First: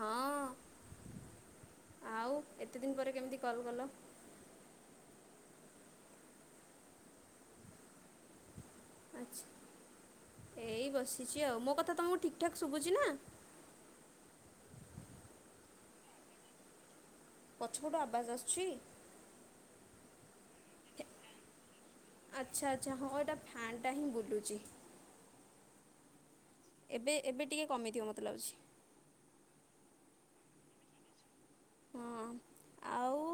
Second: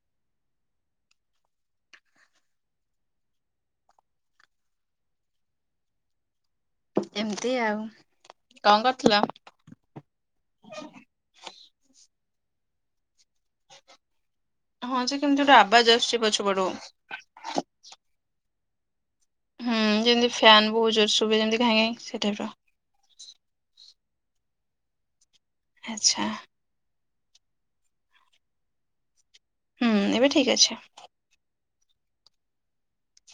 ହଁ ଆଉ ଏତେ ଦିନ ପରେ କେମିତି କଲ୍ କଲ? ଏମତି ଆଉ କଣ କରୁଥିଲ? ଆଚ୍ଛା ଏଇ ବସିଚି ଆଉ ମୋ କଥା ତମକୁ ଠିକ ଠାକ୍ ଶୁବୁଚି ନା? ହଁ ଯେ କେମତି ଗୋଟେ ଆବାଜ ଆସୁଚି ପଛପଟୁ? ପଛପଟୁ ଆବାଜ ଆସୁଚି? ହୁଁ ଯେନ୍ତି ଫ୍ୟାନ୍ ବହୁ ଜୋରେ ଶୁବେ ଯେମତି ଘାଇଁ ଘାଇଁ ସେ ଟାଇପ ର। ଆଚ୍ଛା ଆଚ୍ଛା ହଁ ଏଟା ଫ୍ୟାନ୍ ଟା ହିଁ ବୁଲୁଚି। ଆଚ୍ଛା। ଏବେ ଏବେ ଟିକେ କମିଥିବ ମତେ ଲାଗୁଛି। ହୁଁ ଏବେ ଠିକ ଅଛି। ହଁ ଆଉ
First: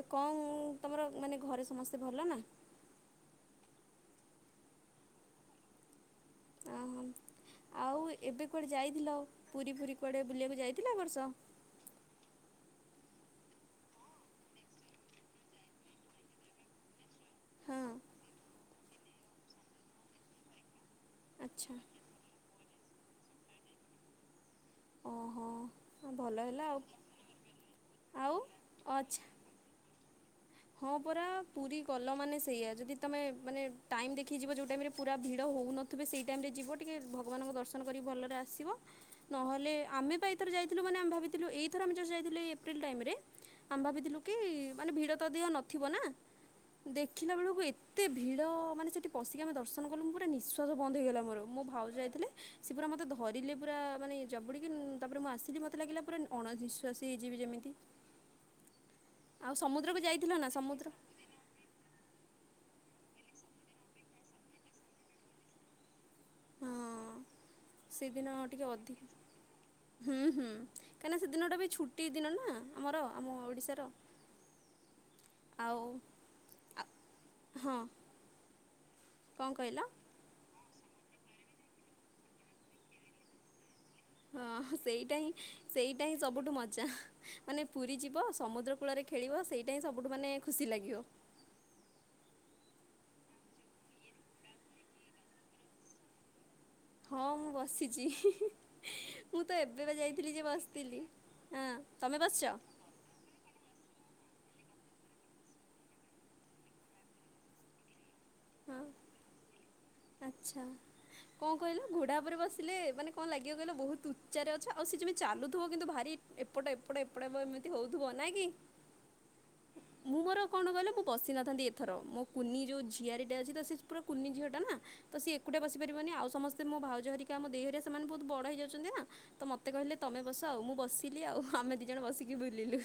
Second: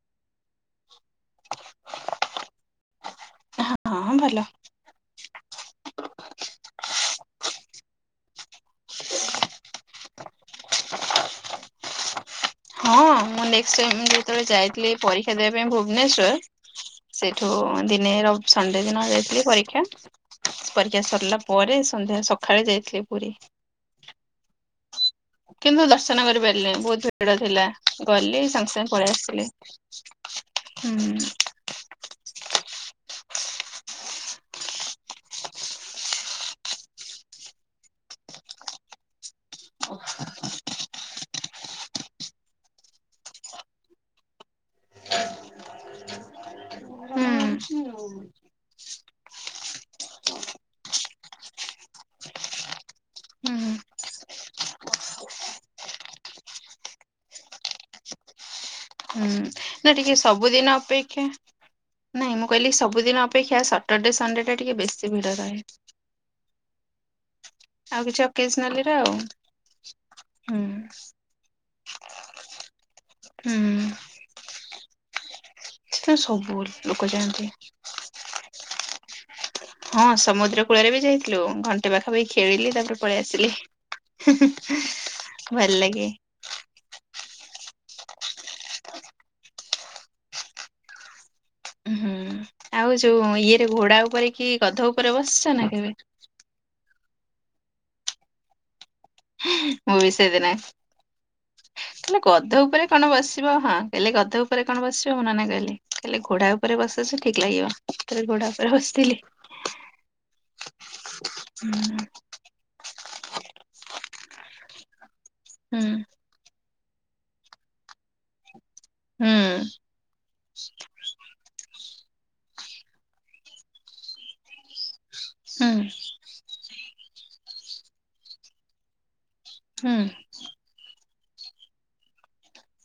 ଏ କଣ ତମର ମାନେ ଘରେ ସମସ୍ତେ ଭଲ ନା? ହଁ ଭଲ। ଓହୋ ଆଉ ଏବେ କୁଆଡ଼େ ଯାଇଥିଲ ପୁରୀ ଫୁରୀ କୁଆଡ଼େ ବୁଲିବାକୁ ଯାଇଥିଲ ବର୍ଷ? ହଁ ମୁଁ ନେଷ୍ଟ ଟାଇମ ଯେତବଳେ ଯାଇଥିଲି ପରୀକ୍ଷା ଦେବା ପାଇଁ ଭୁବନେଶ୍ବର ସେଇଠୁ ହଁ ଦିନେ ର ସଣ୍ଡେ ଦିନ ଯାଇଥିଲି ପରୀକ୍ଷା। ପରୀକ୍ଷା ସରଲା ଆଚ୍ଛା ପରେ ସନ୍ଧ୍ୟା ସଖାଳେ ଯାଇଥିଲି ପୁରୀ। ଓହୋ କିନ୍ତୁ ଦର୍ଶନ ଭଲ ହେଲା କରିପାରିଲିନି ଆଉ ବହୁତ ଭିଡ଼ ଥିଲା ଆଉ ଗଲି ସାଙ୍ଗେ ସାଙ୍ଗେ ପଳେଇ ଆଚ୍ଛା ଆସଥିଲି। ହଁ ପରା‌ ପୁରୀ ଗଲ ମାନେ ସେଇଆ ଯଦି ତମେ ମାନେ ଟାଇମ ଦେଖିକି ଯିବ ଯୋଉ ଟାଇମ ରେ ପୁରା ଭିଡ଼ ହଉନ ଥୁବେ ସେଇ ଟାଇମ୍ ରେ ଯିବ ଟିକେ ଭଗବାନଙ୍କ ଦର୍ଶନ କରି ଭଲରେ ଆସିବ। ନହେଲେ ଆମେ ପା ଏଇଥର ଯାଇଥିଲୁ ମାନେ ଆମେ ଭାବିଥିଲୁ ଏଇଥର ଆମେ ଯୋଉ ଯାଇଥିଲି ଏପ୍ରିଲ ଟାଇମ ରେ ଆମେ ଭାବିଥିଲୁ କି ମାନେ ଭିଡ ତ ଅଧିକ ନଥିବ ନା? ହୁଁ ଦେଖିଲା ବେଳକୁ ଏତେ ଭିଡ ମାନେ ସେଠି ପଶିକି ଆମେ ଦର୍ଶନ କଲୁ ମୁଁ ପୁରା ନିଶ୍ଵାସ ବନ୍ଦ ହେଇଗଲା ମୋର ମୋ ଭାଉ ଯାଇଥିଲେ ସେଏ ପୁରା ମତେ ଧରିଲେ ହୁଁ ପୁରା ମାନେ ଜାବୁଡିକି ତାପରେ ମୁଁ ଆସିଲି ମତେ ଲାଗିଲା ପୁରା ଅଣନିଃଶ୍ବାସୀ ହେଇଯିବି ଯେମିତି ହୁଁ ଆଉ ନା ସମୁଦ୍ରକୁ ଟିକେ ଯାଇଥିଲ ନା ସବୁଦିନ ସମୁଦ୍ର ଅପେକ୍ଷା ନାଇଁ ମୁଁ କହିଲି ସବୁିଦିନ ଅପେକ୍ଷା ସଟର୍ଡେ ସଣ୍ଡେ ଟା ଟିକେ ବେଶୀ ଭିଡ଼ ରହେ ହଁ ଆଉ କିଛି ସେଦିନ ଟିକେ ଅକେଜନାଲିରେ ଅଧିକ ଆଉ ହୁଁ ହୁଁ କାହିଁକି ନା ସେ ଦିନଟା ବି ଛୁଟି ଦିନ ନା ଆମର ଆମ ହୁଁ। ଓଡ଼ିଶାର ଆଉ ସେଥିପାଇଁ ସବୁ ଲୋକ ଯାଆନ୍ତି। ହଁ କଣ କହିଲ ହଁ ସମୁଦ୍ର କୂଳରେ ବି ଯାଇଥିଲୁ ଘଣ୍ଟେ ପାଖାପାଖି ଖେଳିଲି ତାପରେ ପଳେଇ ଆସିଲି ହଁ ସେଇଟା ହିଁ ଭଲ ସେଇଟା ଲାଗେ। ହିଁ ସବୁଠୁ ମଜା ମାନେ ପୁରୀ ଯିବ ସମୁଦ୍ର କୂଳରେ ଖେଳିବ ସେଇଟା ହିଁ ସବୁଠୁ ମାନେ ଖୁସି ଲାଗିବ ହୁଁ ଆଉ ଯୋଉ ଇଏ ରେ ଘୋଡ଼ା ଉପରେ କି ଗଧ ଉପରେ ବସିଛ ନା କେବେ ହଁ ମୁଁ ବସିଛି ମୁଁ ତ ଏବେ ବା ମୁଁ ବି ଯାଇଥିଲି ଯେ ସେଦିନ ବସିଥିଲି ହଁ କହିଲେ ତମେ ଗଧ ବସିଛ ଉପରେ କଣ ବସିବ ହଁ କହିଲେ ଗଧ ଉପରେ କଣ ବସିବ ମେ ନନା କହିଲି କଲେ ଘୋଡ଼ା ଉପରେ ବସିବ ଠିକ୍ ଲାଗିବ ଥରେ ଗୋଡ଼ା ଉପରେ ହଁ ବସିଥିଲି ଆଚ୍ଛା କଣ କହିଲ ହୁଁ ଘୋଡ଼ା ଉପରେ ବସିଲେ ମାନେ କଣ ଲାଗିବ କହିଲ ବହୁତ ଉଚାରେ ଅଛ ଆଉ ସେ ଯେମିତି ଚାଲୁଥିବ ହୁଁ କିନ୍ତୁ ଭାରି ଏପଟେ ଏପଟେ ଏପଟେ ଏମିତି ହଉଥିବ ନାଇଁ କି ହୁଁ ମୁଁ ମୋର କଣ କହିଲ ମୁଁ ବସି ନଥାନ୍ତି ଏଥର ମୋ କୁନି ଯେଉଁ ଝିଆରୀ ଟା ଅଛି ତ ସେ ପୁରା କୁନି ଝିଅଟା ନା ତ ସେଏକୁଟା ବସିପାରିବନି ଆଉ ସମସ୍ତେ ମୋ ଭାଉଜଘରିକା ଆମ ଦେହିଘରିକା ସେମାନେ ବହୁତ ବଡ଼ ହେଇଯାଉଛନ୍ତି ନା ତ ମତେ ହୁଁ କିହିଲେ ତମେ ବସ ଆଉ ମୁଁ ବସି ଥିଲି ଆଉ ଆମେ ଦି ଜଣ ବସିକି ବୁଲିଲୁ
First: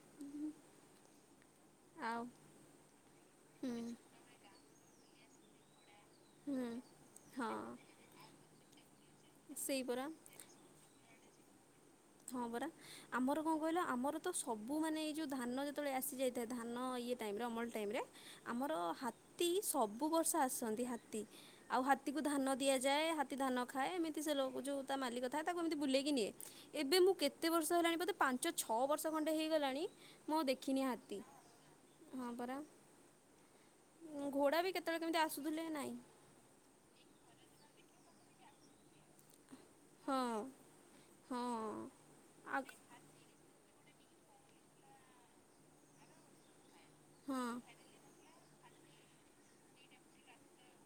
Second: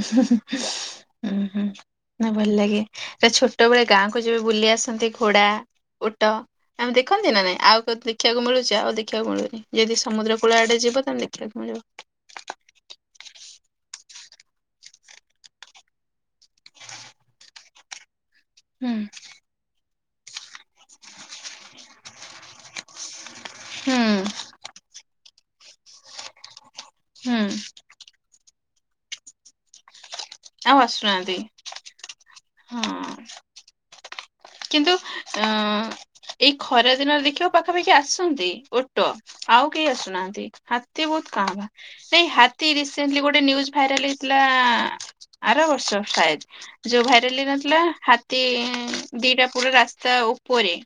ହୁଁ ଆଉ ନା ଭଲ ଲାଗେ ତ ଛୋଟ ହୁଁ ବେଳେ ଗାଁକୁ ଯବେ ବୁଲି ଆସନ୍ତି ଘୋଡ଼ା ଓଟ ହୁଁ ଆମେ ଦେଖନ୍ତି ନା ହଁ ନାଇଁ ଆଉ ଦେଖିବାକୁ ମିଳୁଛି ଆଉ ଦେଖିବାକୁ ମିଳୁନି ସେଇ ଯଦି ପରା। ସମୁଦ୍ର କୁଳା ଆଡ଼େ ଯିବ ତାହେଲେ ଦେଖିବାକୁ ମିଳିବ ହଁ ପରା ଆମର କଣ କହିଲ ଆମର ତ ସବୁ ମାନେ ଏଇ ଯୋଉ ଧାନ ଯେତେବେଳେ ଆସି ଯାଇଥାଏ ଧାନ ଇଏ ଟାଇମିରେ ଅମଳ ଟାଇମିରେ ଆମର ହୁଁ ହାତୀ ସବୁ ବର୍ଷ ଆସନ୍ତି ହାତୀ ଆଉ ହାତୀକୁ ଧାନ ଦିଆଯାଏ ଧାନ ଖାଏ ହୁଁ ଏମିତି ସେ ଯୋଉ ତା ମାଲିକ ଥାଏ ତାକୁ ଏମିତି ବୁଲେଇକି ନିଏ ଏବେ ମୁଁ କେତେ ହୁଁ ବର୍ଷ ହେଲାଣି ବୋଧେ ପାଞ୍ଚ ଛଅ ବର୍ଷ ଖଣ୍ଡେ ହେଇଗଲାଣି ମୁଁ ଆଉ ଦେଖିନି ହାତୀ ଆସୁନାହାନ୍ତି ହଁ ପରା ହଁ। ଘୋଡ଼ା ବି କିନ୍ତୁ କେତେବେଳେ କେମିତି ଅ ଆସୁଥିଲେ ନାଇଁ ଏଇ ଖରା ଦିନରେ ଦେଖିବ ପାଖାପାଖି ଆସନ୍ତି ଓଟ ଓଟ ଆଉ କେହି ହଁ ଆସୁନାହାନ୍ତି ହାତୀ ବହୁତ ହଁ କମ୍ ନାଇଁ ଆଗ ହାତୀ ରିସେର୍ଣ୍ଣ ଗୋଟେ ନିୟୁଜୁ ଭାଇରାଲେ ହେଇଥିଲା ଆର ବର୍ଷ ସାଏଦେ ଯୋଉ ହଁ ଭାଇରାଲେ ହେଇନଥିଲା ହାତୀ ଦିଟା ପୁରୁ ରାସ୍ତା ଉପରେ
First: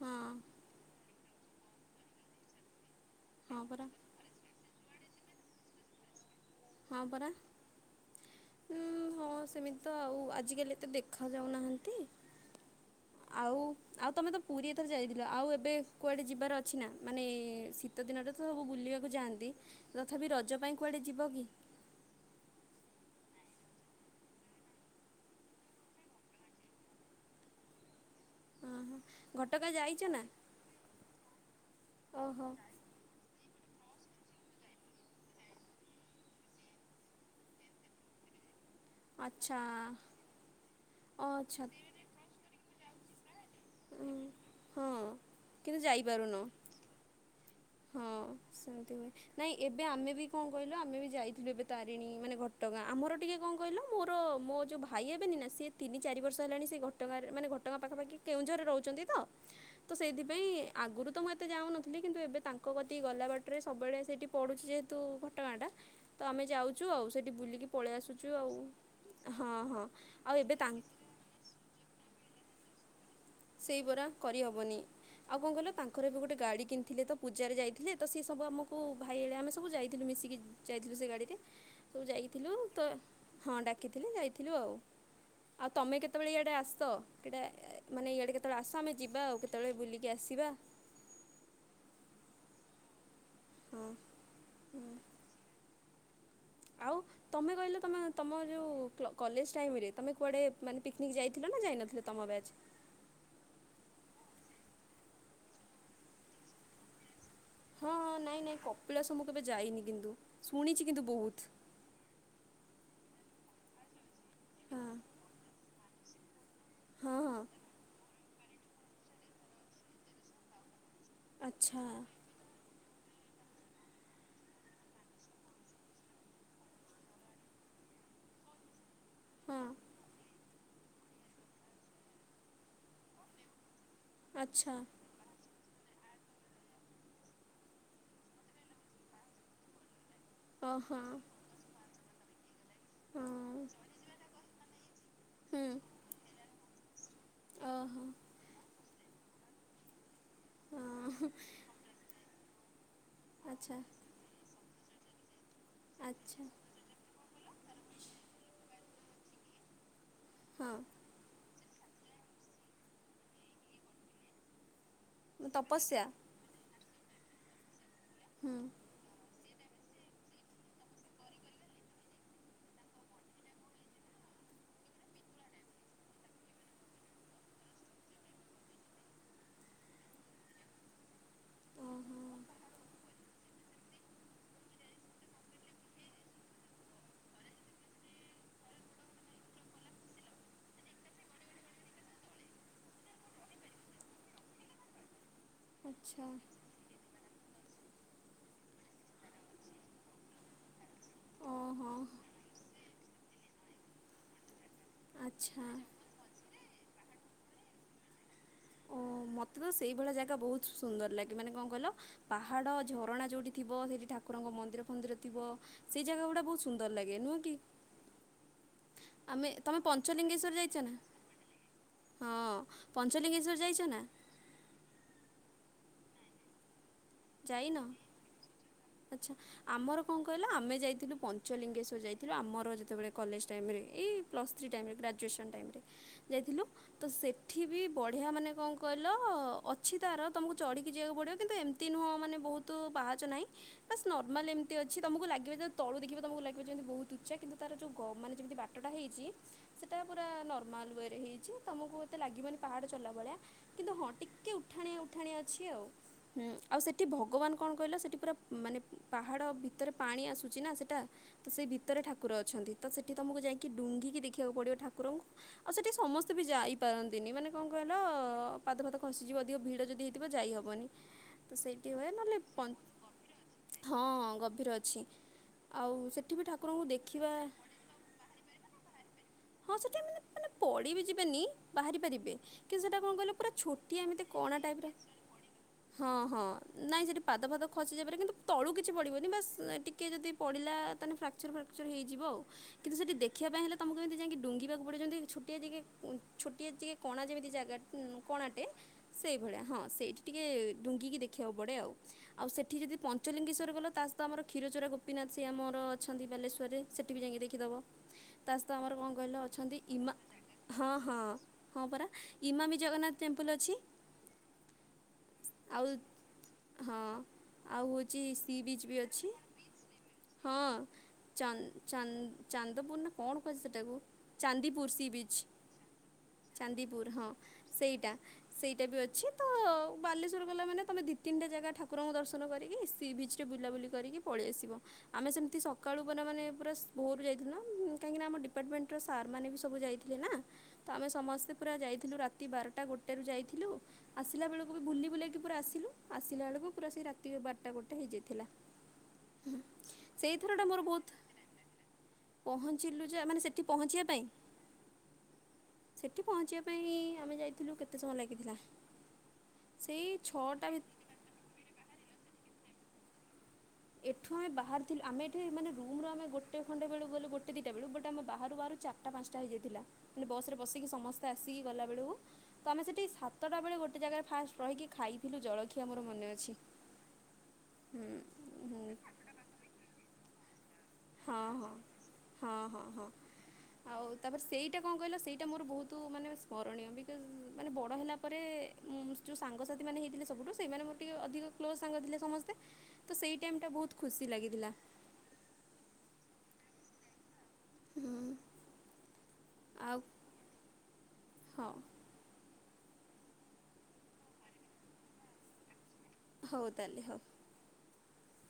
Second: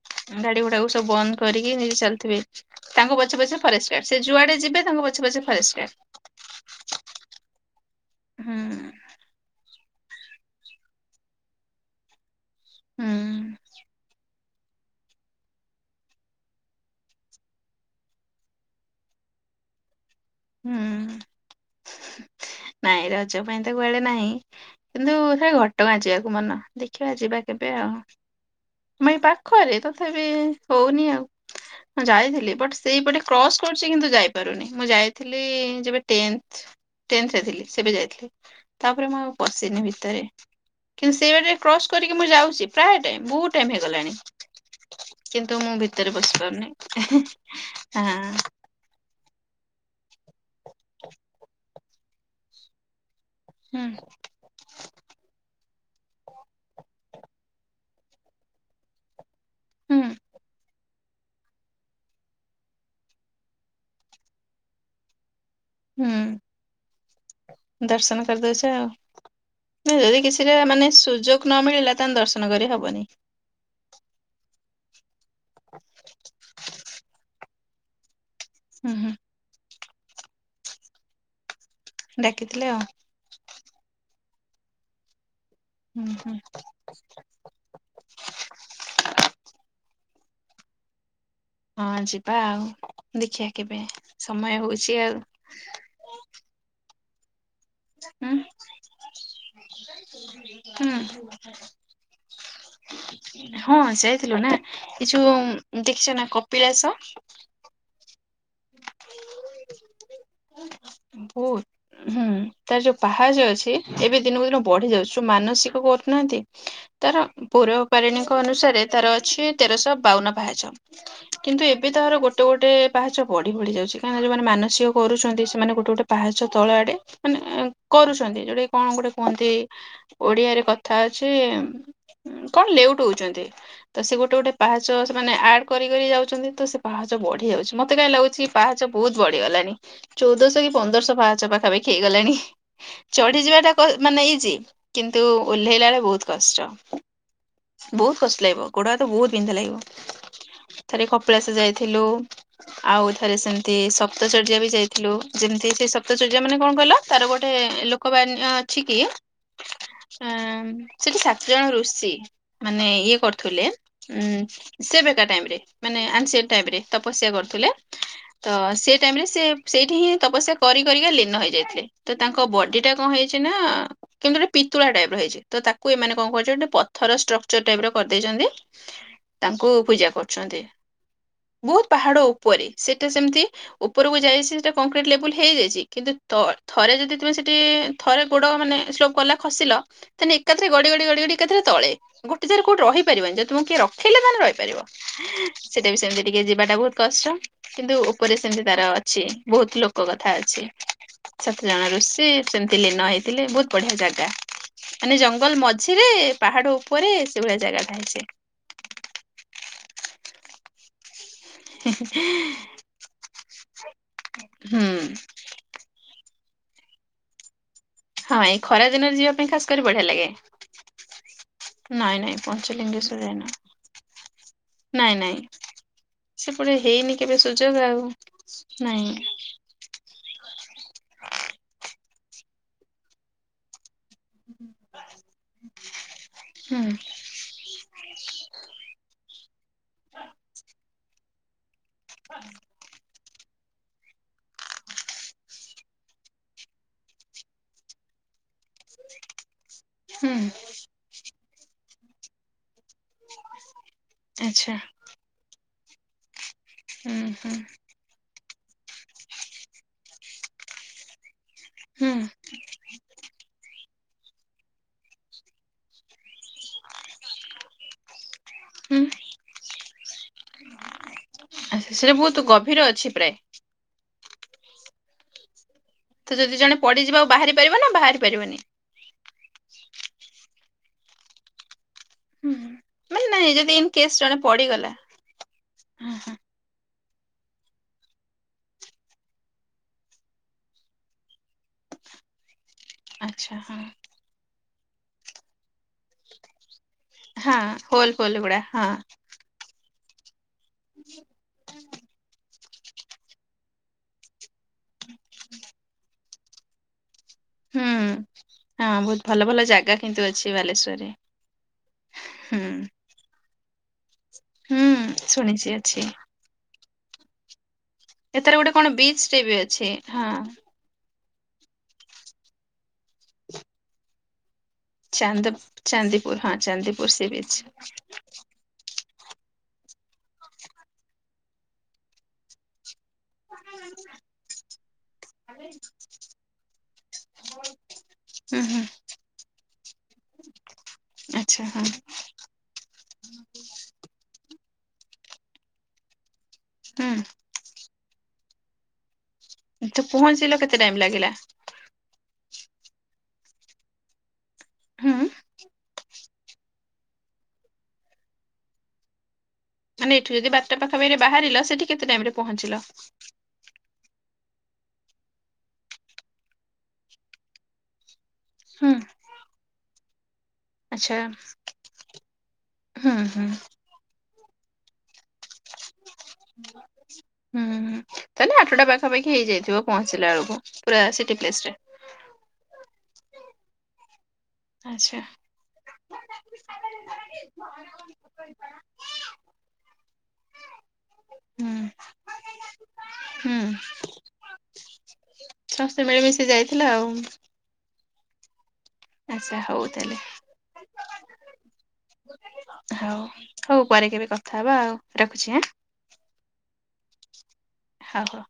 ହଁ ଗାଡ଼ି ଘେଡାକୁ ସବୁ ବନ୍ଦ କରିକି ନେଇକି ଚାଲିଥିବେ ତାଙ୍କ ପଛେ ପଛେ ହଁ ପରା ଫରେଷ୍ଟ ଗାର୍ଡ ସେ ଯୁଆଡ଼େ ଯିବେ ତାଙ୍କ ପଛ ପଛେ ଫରେଷ୍ଟ ଗାର୍ଡ଼ ହଁ ପରା ହୁଁ ହଁ ସେମିତି ତ ଆଉ ଆଜିକାଲି ଏତେ ଦେଖାଯାଉନାହାନ୍ତି ହୁଁ। ଆଉ ଆଉ ତମେ ତ ପୁରୀଥର ଯାଇଥିଲ ଆଉ ଏବେ କୁଆଡ଼େ ଯିବାର ଅଛି ନା ମାନେ ଶୀତଦିନରେ ତ ସବୁ ବୁଲିବାକୁ ଯାଆନ୍ତି ତଥାପି ରଜ ପାଇଁ କୁଆଡ଼େ ହୁଁ ଯିବ କି ନାଇଁ ରଜ ପାଇଁ ତ କୁଆଡ଼େ ନାହିଁ କିନ୍ତୁ ସେ ଘଟଗାଁ ଯିବାକୁ ମନ ଦେଖିବା ଯିବା କେବେ ଆଉ ଓହୋ ଆମ ଏଇ ଘଟଗାଁ ପାଖରେ ଯାଇଛ ନା? ତଥାପି ହଉନି ଆଉ ମୁ ଓହୋ ଯାଇଥିଲି ବଟ୍ ସେଇପଟେ କ୍ରସ୍ କରୁଛି କିନ୍ତୁ ଯାଇପାରୁନି ମୁଁ ଯାଇ ଥିଲି ଯେବେ ଟେନ୍ଥେ ଟେନ୍ଥରେଥିଲି ସେବେ ଯାଇଥିଲି। ତାପରେ ମୁଁ ଆଉ ଆଚ୍ଛା ପଶିନି ଭିତରେ କିନ୍ତୁ ଓ ସେଇବାଟେ ଆଚ୍ଛା କ୍ରସ୍ କରି କି ମୁଁ ଯାଉଚି ପ୍ରାୟ ଟାଇମ୍ ବହୁତ୍ ଟାଇମ୍ ଉଁ, ହେଇଗଲାଣି ହଁ। କିନ୍ତୁ ମୁଁ ଭିତରେ ବସି ପାରୁନି। ଏ ହେ ହଁ ସେମିତି ହୁଏ ନାଇଁ ଏବେ ଆମେବି କଁ କହିଲ ଆମେବି ଯାଇଥିଲୁ ଏବେ ତାରିଣୀ ମାନେ ଘ ଘଟଗାଁ ଆମର ଟିକେ କଁ କହିଲ ହୁଁ ମୋର ମୋଯୋଉ ଭା ଭାଇ ହେବେନିନା ସିଏ ତିନି ଚାରି ବର୍ଷ ହେଲାଣି ସେ ଘଟଗାରେ ମାନେ ଘଟଗାଁ ପାଖାପାଖି କେଉଁଝରେ ରହୁଚନ୍ତିତ ତ ହୁଁ ସେଥିପାଇଁ ଆଗରୁତ ମୁଁ ଏତେ ଯାଉନଥିଲି କିନ୍ତୁ ଏବେ ତା ତାଙ୍କ କତିକି ଗଲା ବାଟରେ ସବୁବେଳେ ସେଇଟି ପଡ଼ୁଚି ଯେହେତୁ ଘଟଗାଁଟା ତ ହୁଁ। ଆମେ ଯାଉଚୁ ଆଉ ସେଠି ବୁଲିକି ପଳେଇ ଦର୍ଶନ ଆସୁଚୁ ଆଉ। କରିଦଉଛେ ହଁ ହଁ ନା ଯଦି ଆଉ କିଛିଟା ଏବେ ତା ମାନେ ସୁଯୋଗ ନ ମିଳିଲା ତାହେନେ ଦର୍ଶନ କରିହବନି। ସେଇ ପରା କରିହବନି ଆଉ କଁ କହିଲ ତାଙ୍କର ଏବେ ଗୋଟେ ଗାଡ଼ି କିଣିଥିଲେତ ପୂ ପୂଜାରେ ଯାଇଥିଲେ ତସିଏ ସବୁ ଆମକୁ ହୁଁ ହୁଁ ଭାଇଳେ ଆମେ ସବୁ ଯାଇଥିଲୁ ମିଶିକି ଯାଇଥିଲୁ ସେଗାଡ଼ିରେ ସବୁ ଯାଇଥିଲୁ ଡାକିଥିଲେ ତ ଆଉ ହଁ ଡାକିଥିଲି ଯାଇଥିଲୁ ଆଉ ଆଉ ତମେ ହୁଁ କେତେବେଳେ ହୁଁ ଇଆଡ଼େ ଆସ ଏଟା ମାନେ ଇଆଡ଼େ କେତେବେଳେ ଆସ ଆମେ ଯିବା ଆଉ କେତେବେଳେ ବୁଲିକି ଆସିବା ହଁ ଯିବା ଆଉ ଦେଖିଆ କେବେ ହଁ ସମୟ ହଉଚି ଆଉ। ଆଉ ତମେ କହିଲ ତମେ ହୁଁ। ତମ ଯୋଉ କ କଲେଜ୍ ଟାଇମରେ ତମେ କୁଆଡ଼େ ମାନେ ପିକନିକ୍ ହୁଁ ଯାଇଥିଲନା ଯାଇନଥିଲେ ତମ ବ୍ୟାଚ୍? ହଁ ଯାଇଥିଲୁନା ଏଇଯୋଉ ଦେଖିଚନା କପିଳାସ ହଁ ହଁ ନାଇଁ ନାଇଁ କପିଳାସ ମୁଁ କେବେ ଯାଇନି କିନ୍ତୁ ଶୁଣିଚି କିନ୍ତୁ ବହୁତ୍। ବହୁତ ହୁଁ ତାର ଯୋଉ ପାହାଚ ଅଛି ଏବେ ଦିନକୁ ଦିନ ହଁ ବଢି ଯାଉଚି ଯୋଉ ମାନସିକ କରୁନାହାନ୍ତି ହଁ ତାର ହଁ ପୈରବ ପାରେ ଅନୁସାରେ ତାର ଅଛି ତେରଶହ ବାଉନ ଭାଜ କିନ୍ତୁ ଏବେ ଆଚ୍ଛା ତାର ଗୋ ଗୋଟେ ଗୋଟେ ପାହାଚ ବଢିବଢି ଯାଉଚି କାଁକିନା ଯୋଉ ମାନେ ମାନସିକ କରୁଛନ୍ତି ସେମାନେ ଗୋଟେ ଗୋଟେ ପାହାଚ ତଳ ଆଡ଼େ ମାନେ କରୁଚନ୍ତି ଯୋ କଣ ଗୋଟେ କୁହନ୍ତି ହଁ ଓଡ଼ିଆରେ କ ଥା ଅଛି କଁ ଲେଉଟଉଚନ୍ତି ତସେ ଗୋଟେ ଗୋଟେ ଆଚ୍ଛା ପାହାଚ ସେମାନେ ଆଡ଼ କରିକ ଯାଉଚନ୍ତି ତସେ ପାହାଚ ବଢି ଯାଉଚି ମତେ କାହିଁ ଲାଗୁଚି ପାହାଚ ବହୁତ୍ ବଢିଗଲାଣି‌ ଚଉଦଶହକି ଓହୋ ପନ୍ଦରଶହ ପାହାଚ ପାଖାପାଖି ହେଇଗଲାଣି ହଁ ଚଢିଯିବାଟା ମାନେ ଇଜି କିନ୍ତୁ ହୁଁ ଓହ୍ଲେଇଲା ବେଳେ ବହୁତ୍ କଷ୍ଟ ଓହୋ ବହୁତ୍ କଷ୍ଟ ଲାଗିବ ଗୋଡ଼ ହାତ ବହୁତ୍ ବିନ୍ଧା ଲାଗିବ ଥରେ ହଁ କପିଳାସ ଯାଇଥିଲୁ ଆଉ ଥରେ ସେମିତି ଆଚ୍ଛା ସପ୍ତଚର୍ଯ୍ୟାବି ଯାଇଥିଲୁ ଯେମିତି ସେ ସପ୍ତଚର୍ଯ୍ୟା ଆଚ୍ଛା ମାନେ କଁ କହିଲ ତାର ଗୋଟେ ଲୋକ ବାନ୍ୟ ଅଛିକି ଆ ହଁ ସେଠି ସାତ ଜଣ ଋଷି ମାନେ ଇଏ କରୁଥିଲେ ଉଁ ସେ ଏକା ଟାଇମରେ ମାନେ ତପସ୍ୟା ଆନ୍ସେଟ ଟାଇମରେ ତପସ୍ୟା କରୁଥିଲେ ହୁଁ ତସେଟାଇମରେ ସେ ସେଇଠି ହିଁ ତପସ୍ୟା କରି କରିକି ଲୀନ ହେଇଯାଇଥିଲେ ତତାଙ୍କ ବଡିଟା କଣ ହେଇଚିନା କିନ୍ତିତି ଗୋଟେ ପିତୁଳା ଟାଇପର ହେଇଚିତ ତାକୁ ଏମାନେ କଣ କରୁଚନ୍ତି ଗୋଟେ ପଥର ଷ୍ଟ୍ରକ୍ଚର ଟାଇପର କରିଦେଇଚନ୍ତି ତାଙ୍କୁ ପୂଜା କରୁଚନ୍ତି। ବହୁତ୍ ଓହୋ ପାହାଡ଼ ଉପରେ ସେଟା ସେମିତି ଉପରକୁ ଯାଇଚି ସେ କଂକ୍ରିଟ୍ ଲେବୁଲ୍ ହେଇଯାଇଚି କିନ୍ତୁ ତ ଥରେ ଯଦି ତୁମେ ସେଠି ଥରେ ଗୋଡ଼ ମାନେ ସ୍ଲୋପ୍ କଲା ଖସିଲ ତାହେଲେ ଏକାଥରେ ଗଡ଼ି ଗଡ଼ି ଗଡ଼ି ଗଡ଼ି ଏକାଥରେ ତଳେ ଗୋଟୋ ଜାଗାରେ କୋଉଠି ରହିପାରିବନି ଯେଦି ତମକୁ କିଏ ରଖେଇଲା ତାହେଲେ ରହିପାରିବ। ସେଟାବି ସେମିତି ଆଚ୍ଛା ଟିକେ ଯିବାଟା ବହୁତ୍ କଷ୍ଟ କିନ୍ତୁ ଉପରେ ସେମିତି ତାର ଅଛି ବହୁତ୍ ଲୋକ କଥା ଅଛି ସାତ ଜଣ ଓହୋ ରଋଷି ସେମିତି ଲୀନ ହେଇ ତିଲେ ବହୁତ ବଢ଼ିଆ ଜାଗା ମାନେ ଜଙ୍ଗଲ ଆଚ୍ଛା ମଝିରେ ପାହାଡ଼ ଉପରେ ସେଭଳିଆ ଜାଗା ଥାଏ ସେ। ଓ ମୋତେ ତ ସେଇ ଭଳିଆ ଜାଗା ବୋହୁତ ସୁନ୍ଦର ଲାଗେ ମାନେ କଁ କହିଲ ପାହାଡ଼ ଝରଣା ଯୋଉଠି ଥିବ ସେଇଠି ଠାକୁରଙ୍କ ମନ୍ଦିର ହୁଁ ଫନ୍ଦିର ଥିବ। ସେଇ ଜାଗା ଉଡା ବୋହୁତ ସୁନ୍ଦର ଲାଗେ, ନୁହଁ କି? ହଁ ଏଇ ଖରା ଦିନରେ ଯିବା ଆମେ ପାଇଁ ଖାସ ତମେ କରି ବଢ଼ିଆ ଲାଗେ। ପଞ୍ଚଲିଙ୍ଗେଶ୍ୱର ଯାଇଛ ନା ନାଇଁ ନାଇଁ ହଁ ପଞ୍ଚଲିିଙ୍ଗେଶ୍ବର ଯାଇନ। ପଞ୍ଚଲିଙ୍ଗେଶ୍ୱର ଯାଇଛ ନା ନାଇଁ ନାଇଁ ସେପଟେ ହେଇନି କେବେ ସୁଯୋଗ ଯାଇନ ଆଉ ନାଇଁ। ଆଚ୍ଛା ଆମର କଁ କହିଲ ଆମେ ଯାଇଥିଲୁ ପଞ୍ଚଲିଙ୍ଗେଶ୍ୱର ଯାଇଥିଲୁ ଆମର ଯେତବେଳେ କଲେଜ ଟାଇମ୍ ରେ ଏଇ ପ୍ଲସ୍ ଥ୍ରୀ ଟାଇମ୍ ରେ ଗ୍ରାଜୁଏସନ୍ ଟାଇମ୍ ରେ ଯାଇଥିଲୁ ହୁଁ ତ ସେ ଠି ବି ବଢ଼ିଆ ମାନେ କଁ କହିଲ ଅଛି ତାର ତମୁକୁ ଚଢ଼ିକି ଯିବାକୁ ପଡ଼ିବ କିନ୍ତୁ ଏମ ତି ନୁହଁ ମାନେ ବୋହୁତୁ ପାହାଚ ନାହିଁ। ବାସ୍ ନର୍ମାଲ ଏମତି ଅଛି ତମୁକୁ ଲାଗିବ ଯେ ତଳୁ ଦେଖିବ ତମୁକୁ ଲାଗିବ ଯେମତି ବୋହୁତ ଉଚ୍ଚା କିନ୍ତୁ ତାର ଯୋଉ ଗ ମାନ ଯେମିତି ବା ଟଟା ହେଇଚି ସେଟା ପୁରା ହୁଁ ନର୍ମାଲ୍ ୱେରେ ହେଇଚି ତୁମକୁ ଏତେ ଲାଗିବନି ପାହାଡ଼ ଚଢ଼ିଲା ଭଳିଆ କିନ୍ତୁ ହଁ ଟିକେ ଆଚ୍ଛା ଉଠାଣିଆ ଉଠାଣିଆ ଅଛି ଆଉ ହୁଁ ଆଉ ସେଠି ହୁଁ ଭଗବାନ ହୁଁ କଣ କହିଲ ସେଠି ପୁରା ମାନେ ପାହାଡ଼ ଭିତରେ ପାଣି ଆସୁଚି ନା ସେଟା ତ ସେଇ ଭିତରେ ହୁଁ ଠାକୁର ଅଛନ୍ତି। ତ ସେଠି ତମୁକୁ ଯାଇକି ଡୁଙ୍ଗିକି ଦେଖିବାକୁ ପଡ଼ିବ ଠାକୁରଙ୍କୁ। ଆଉ ସେଠି ସମସ୍ତେ ବି ଯାଇପାରନ୍ତିନି ମାନେ କଁ କହିଲ ପାଦ ଫାଦ ହୁଁ ଖସିଯିବ ଅଧିକ ଭିଡ଼ ଯଦି ହେଇଥିବ ଯାଇ ହବନି। ତ ସେଇଠି ଆଚ୍ଛା ହୁଏ ସେଟା ନହେଲେ ବହୁତ ପଁ ଗଭୀର ଅଛି ପ୍ରାୟ। ହଁ ଗଭୀର ଅଛି ଆଉ ସେଠି ତ ବି ଯଦି ଜଣେ ଠାକୁରଙ୍କୁ ପଡ଼ିଯିବ ଆଉ ଦେଖିବା ବାହାରି ପାରିବ ନା ବାହାରି ପାରିବନି? ହଁ ସେଠି ମାନେ ମାନେ ପଡିି଼ ବି ଯିବେନି ବାହାରି ପାରି ବେ ହୁଁ କିନ୍ତୁ ସେଟା କଁ ମାନେ କହିଲ ନାଇଁ ପୁରା ଯଦି ଇନ ଛୋଟିଆ କେସ୍ ଏମିତି ଜଣେ କଣା ଟାଇପ୍ ପଡିଗଲା ର ହଁ। ହଁ ନାଇଁ ସେଠି ପାଦ ଫାଦ ଖସି ଯାଇପାରେ କିନ୍ତୁ ତଳୁ କିଛି ପଡ଼ିବନି ବାସ୍ ଟିକେ ଯଦି ପଡ଼ିଲା ତାନେ ଫା ଚର ଫାକ୍ଚର ହେଇଯିବ ଆଉ। କିନ୍ତୁ ସେଠି ଦେଖିବା ଆଚ୍ଛା ପାଇଁ ହେଲେ ହଁ। ତମୁକୁ ଏମିତି ଯାଇକି ଡୁଙ୍ଗିବାକୁ ପଡ଼ିବ ଯେମିତି ଛୋଟିଆ ଟିକେ ଉଁ ଛୋଟିଆ ଟିକେ କଣା ଯେମିତି ହଁ ଜାଗା ଉଁ ହୋଲ ଫୋଲ ଗୁଡା କଣାଟେ ହଁ ସେଇଭଳିଆ ହଁ ସେଇଠି ଟିକେ ଡୁଙ୍ଗିକି ଦେ ଅ ବଡ଼େ ଆଉ। ଆଉ ସେଠି ଯଦି ପଞ୍ଚଲିଙ୍ଗେଶ୍ଵର ଗଲ ତା ସହିତ ଆମର କ୍ଷୀରଚୋରା ଗୋପୀନାଥ ସିଏ ଆମର ଅଛନ୍ତି ବାଲେଶ୍ଵରରେ ସେଠି ବି ଯାଇଁକି ଦେ ଖିଦବ ହୁଁ। ତା ସହିତ ଆମର ହଁ କଁ ବହୁତ କହିଲ ଭଲ ଭଲ ଅଛନ୍ତି ଜାଗା ଇମା କିନ୍ତୁ ଅଛି ହଁ ବାଲେଶ୍ଵରରେ ହଁ। ହଁ ପରା ହୁଁ। ଇମାମି ଜଗନ୍ନାଥ ଟେମ୍ପଲ୍ ଅଛି। ହୁଁ ଶୁଣିଚି ଆଉ ଅଛି। ହଁ ଆଉ ହୋଉଚି ଏଥର ସି ଗୋଟେ ବିଚ୍ କଣ ବି ଅଛି ଟେ ବି ଅଛି ହଁ। ଚଁ ଚାନ୍ ଚାନ୍ଦପୁର ନା କଣ କୁହାଯାଏ ସେଟାକୁ? ଚାନ୍ଦିପୁର ସି ବିଚ୍ ଚାନ୍ଦ ଚାନ୍ଦିପୁର ହଁ ଚାନ୍ଦିପୁର ସି ହଁ ବିଚ୍ ସେଇଟା। ସେଇଟା ବି ଅଛି ତ ବାଲେଶ୍ୱର ଗଲା ମାନେ ତମେ ଦି ତିନିଟା ଜାଗା ଠାକୁରଙ୍କୁ ଦର୍ଶନ କରିକିି ସି ବିଚ୍ ରେ ବୁଲାବୁଲି କରିକି ପଳିଆସିବ। ଆମେ ସେମତି ସକାଳୁ ପରା ମାନେ ପୁରା ସ୍ ଭୋରୁ ଯାଇଥିଲୁ ନା କାହିଁକି ନା ଆମ ହୁଁ ହୁଁ ଡିପାର୍ଟମେଣ୍ଟର ସାର୍ ମାନେ ବି ସବୁ ଯାଇଥିଲେ ନାଁ ତ ଆମେ ସମସ୍ତେ ଆଚ୍ଛା ପୁରା ହଁ ଯାଇଥିଲୁ ରା ତି ବାରଟା ଗୋଟେରୁ ଯାଇଥିଲୁ ଆସିଲା ବେଳୁକୁ ବି ବୁଲି ବୁଲାଇକି ପୁରା ଆସିଲୁ ଆସିଲା ଅଳୁକୁ ପୁର ସେଇ ରାତି ହୁଁ ବାରଟା ଗୋଟେ ହେଇଯାଇଥିଲା। ତ ସେଇ ପହଞ୍ଚିଲ ଥରଟା ମୋର କେତେ ଟାଇମ ଭୋଉତ୍ ଲାଗିଲା ପହଞ୍ଚିଲୁ ଯେ ମାନେ ସେଠି ପହଞ୍ଚିବା ପାଇଁ? ହୁଁ। ସେଠି ପହଞ୍ଚିବା ପାଇଁ ଆମେ ଯାଇଥିଲୁ, କେତେ ସମୟ ଲାଗିଥିଲା! ସେଇ ମାନେ ଏଠୁ ଯଦି ଛଅଟା ବାରଟା ଭିତ ପାଖାପାଖିରେ ବାହାରିଲ, ସେଠି କେତେ ଟାଇମ୍ ରେ ପହଞ୍ଚିଲ? ଏଠୁ ଆମେ ବାହାରଥିଲୁ ଆମେ ଏଠି ମାନେ ରୁମ୍ ରୁ ଆମେ ଗୋଟେ ଖଣ୍ଡେ ବେଳୁ ଗଲୁ। ଗୋ ଟେ ଦିଟା ବେଳୁ, ବଟ୍ ଆମେ ବାହାରୁ ବାହାରୁ ହୁଁ ଚାର୍ ଟା ପାଞ୍ଚଟା ହେଇଯାଇଥିଲା। ମାନେ ବସ୍ ରେ ବସିକି ଆଚ୍ଛା ସମସ୍ତେ ଆସିକି ଗଲାବେଳକୁ, ତ ଆମେ ସେଇଠି ହୁଁ ହୁଁ ସାତଟା ବେଳେ ଗୋଟେ ଜାଗାରେ ଫାଷ୍ଟ୍ ରହିକି ଖାଇଥିଲୁ ଜଳଖିଆ ମୋର ମନେ ଅଛି, ହୁଁ। ତାହେଲେ ହୁଁ ଆଠଟା ପାଖାପାଖି ହେଇଯାଇଥିବ, ପହଞ୍ଚିଲା ଅ ଳକୁ। ହଁ ହଁ ହଁ ହଁ ହଁ ଆଉ ତା'ପରେ ସେଇ ଟା କଣ କହିଲ, ଆଚ୍ଛା ସେଇଟା ମୋର ବହୁତ ମାନେ ସ୍ମରଣୀୟ ବିକଜ୍ ମାନେ ବଡ଼ ହେଲା ପରେ-ଏ ଉଁ ଯଉ ସାଙ୍ଗସାଥି ମାନେ ହେଇଥିଲେ ସବୁଠୁ। ସେଇମାନେ ମୋର ଟିକେ ଅଧିକ କ୍ଲୋଜ୍ ସାଙ୍ଗ ହୁଁ ଥିଲେ ସମସ୍ତେ। ତ, ସେଇ ହୁଁ ଟାଇମ୍ଟା ବହୁତ ଖୁସି ଲାଗିଥିଲା। ଶସ୍ତ୍ୟେ ମିଳେ ମିଶି ଯାଇଥିଲା ଆଉଁ। ହୁଁ-ହୁଁ-ହୁଁ। ଆଚ୍ଛା, ହଉ ତାଲେ। ହଁ। ହଉ, ହଉ ପରେ କେବେ କଥା ହବା ଆଉ? ରଖୁଛିଁ ଆଁ! ହଉ, ତାଲେ ହଉ। ହଉ, ହଉ।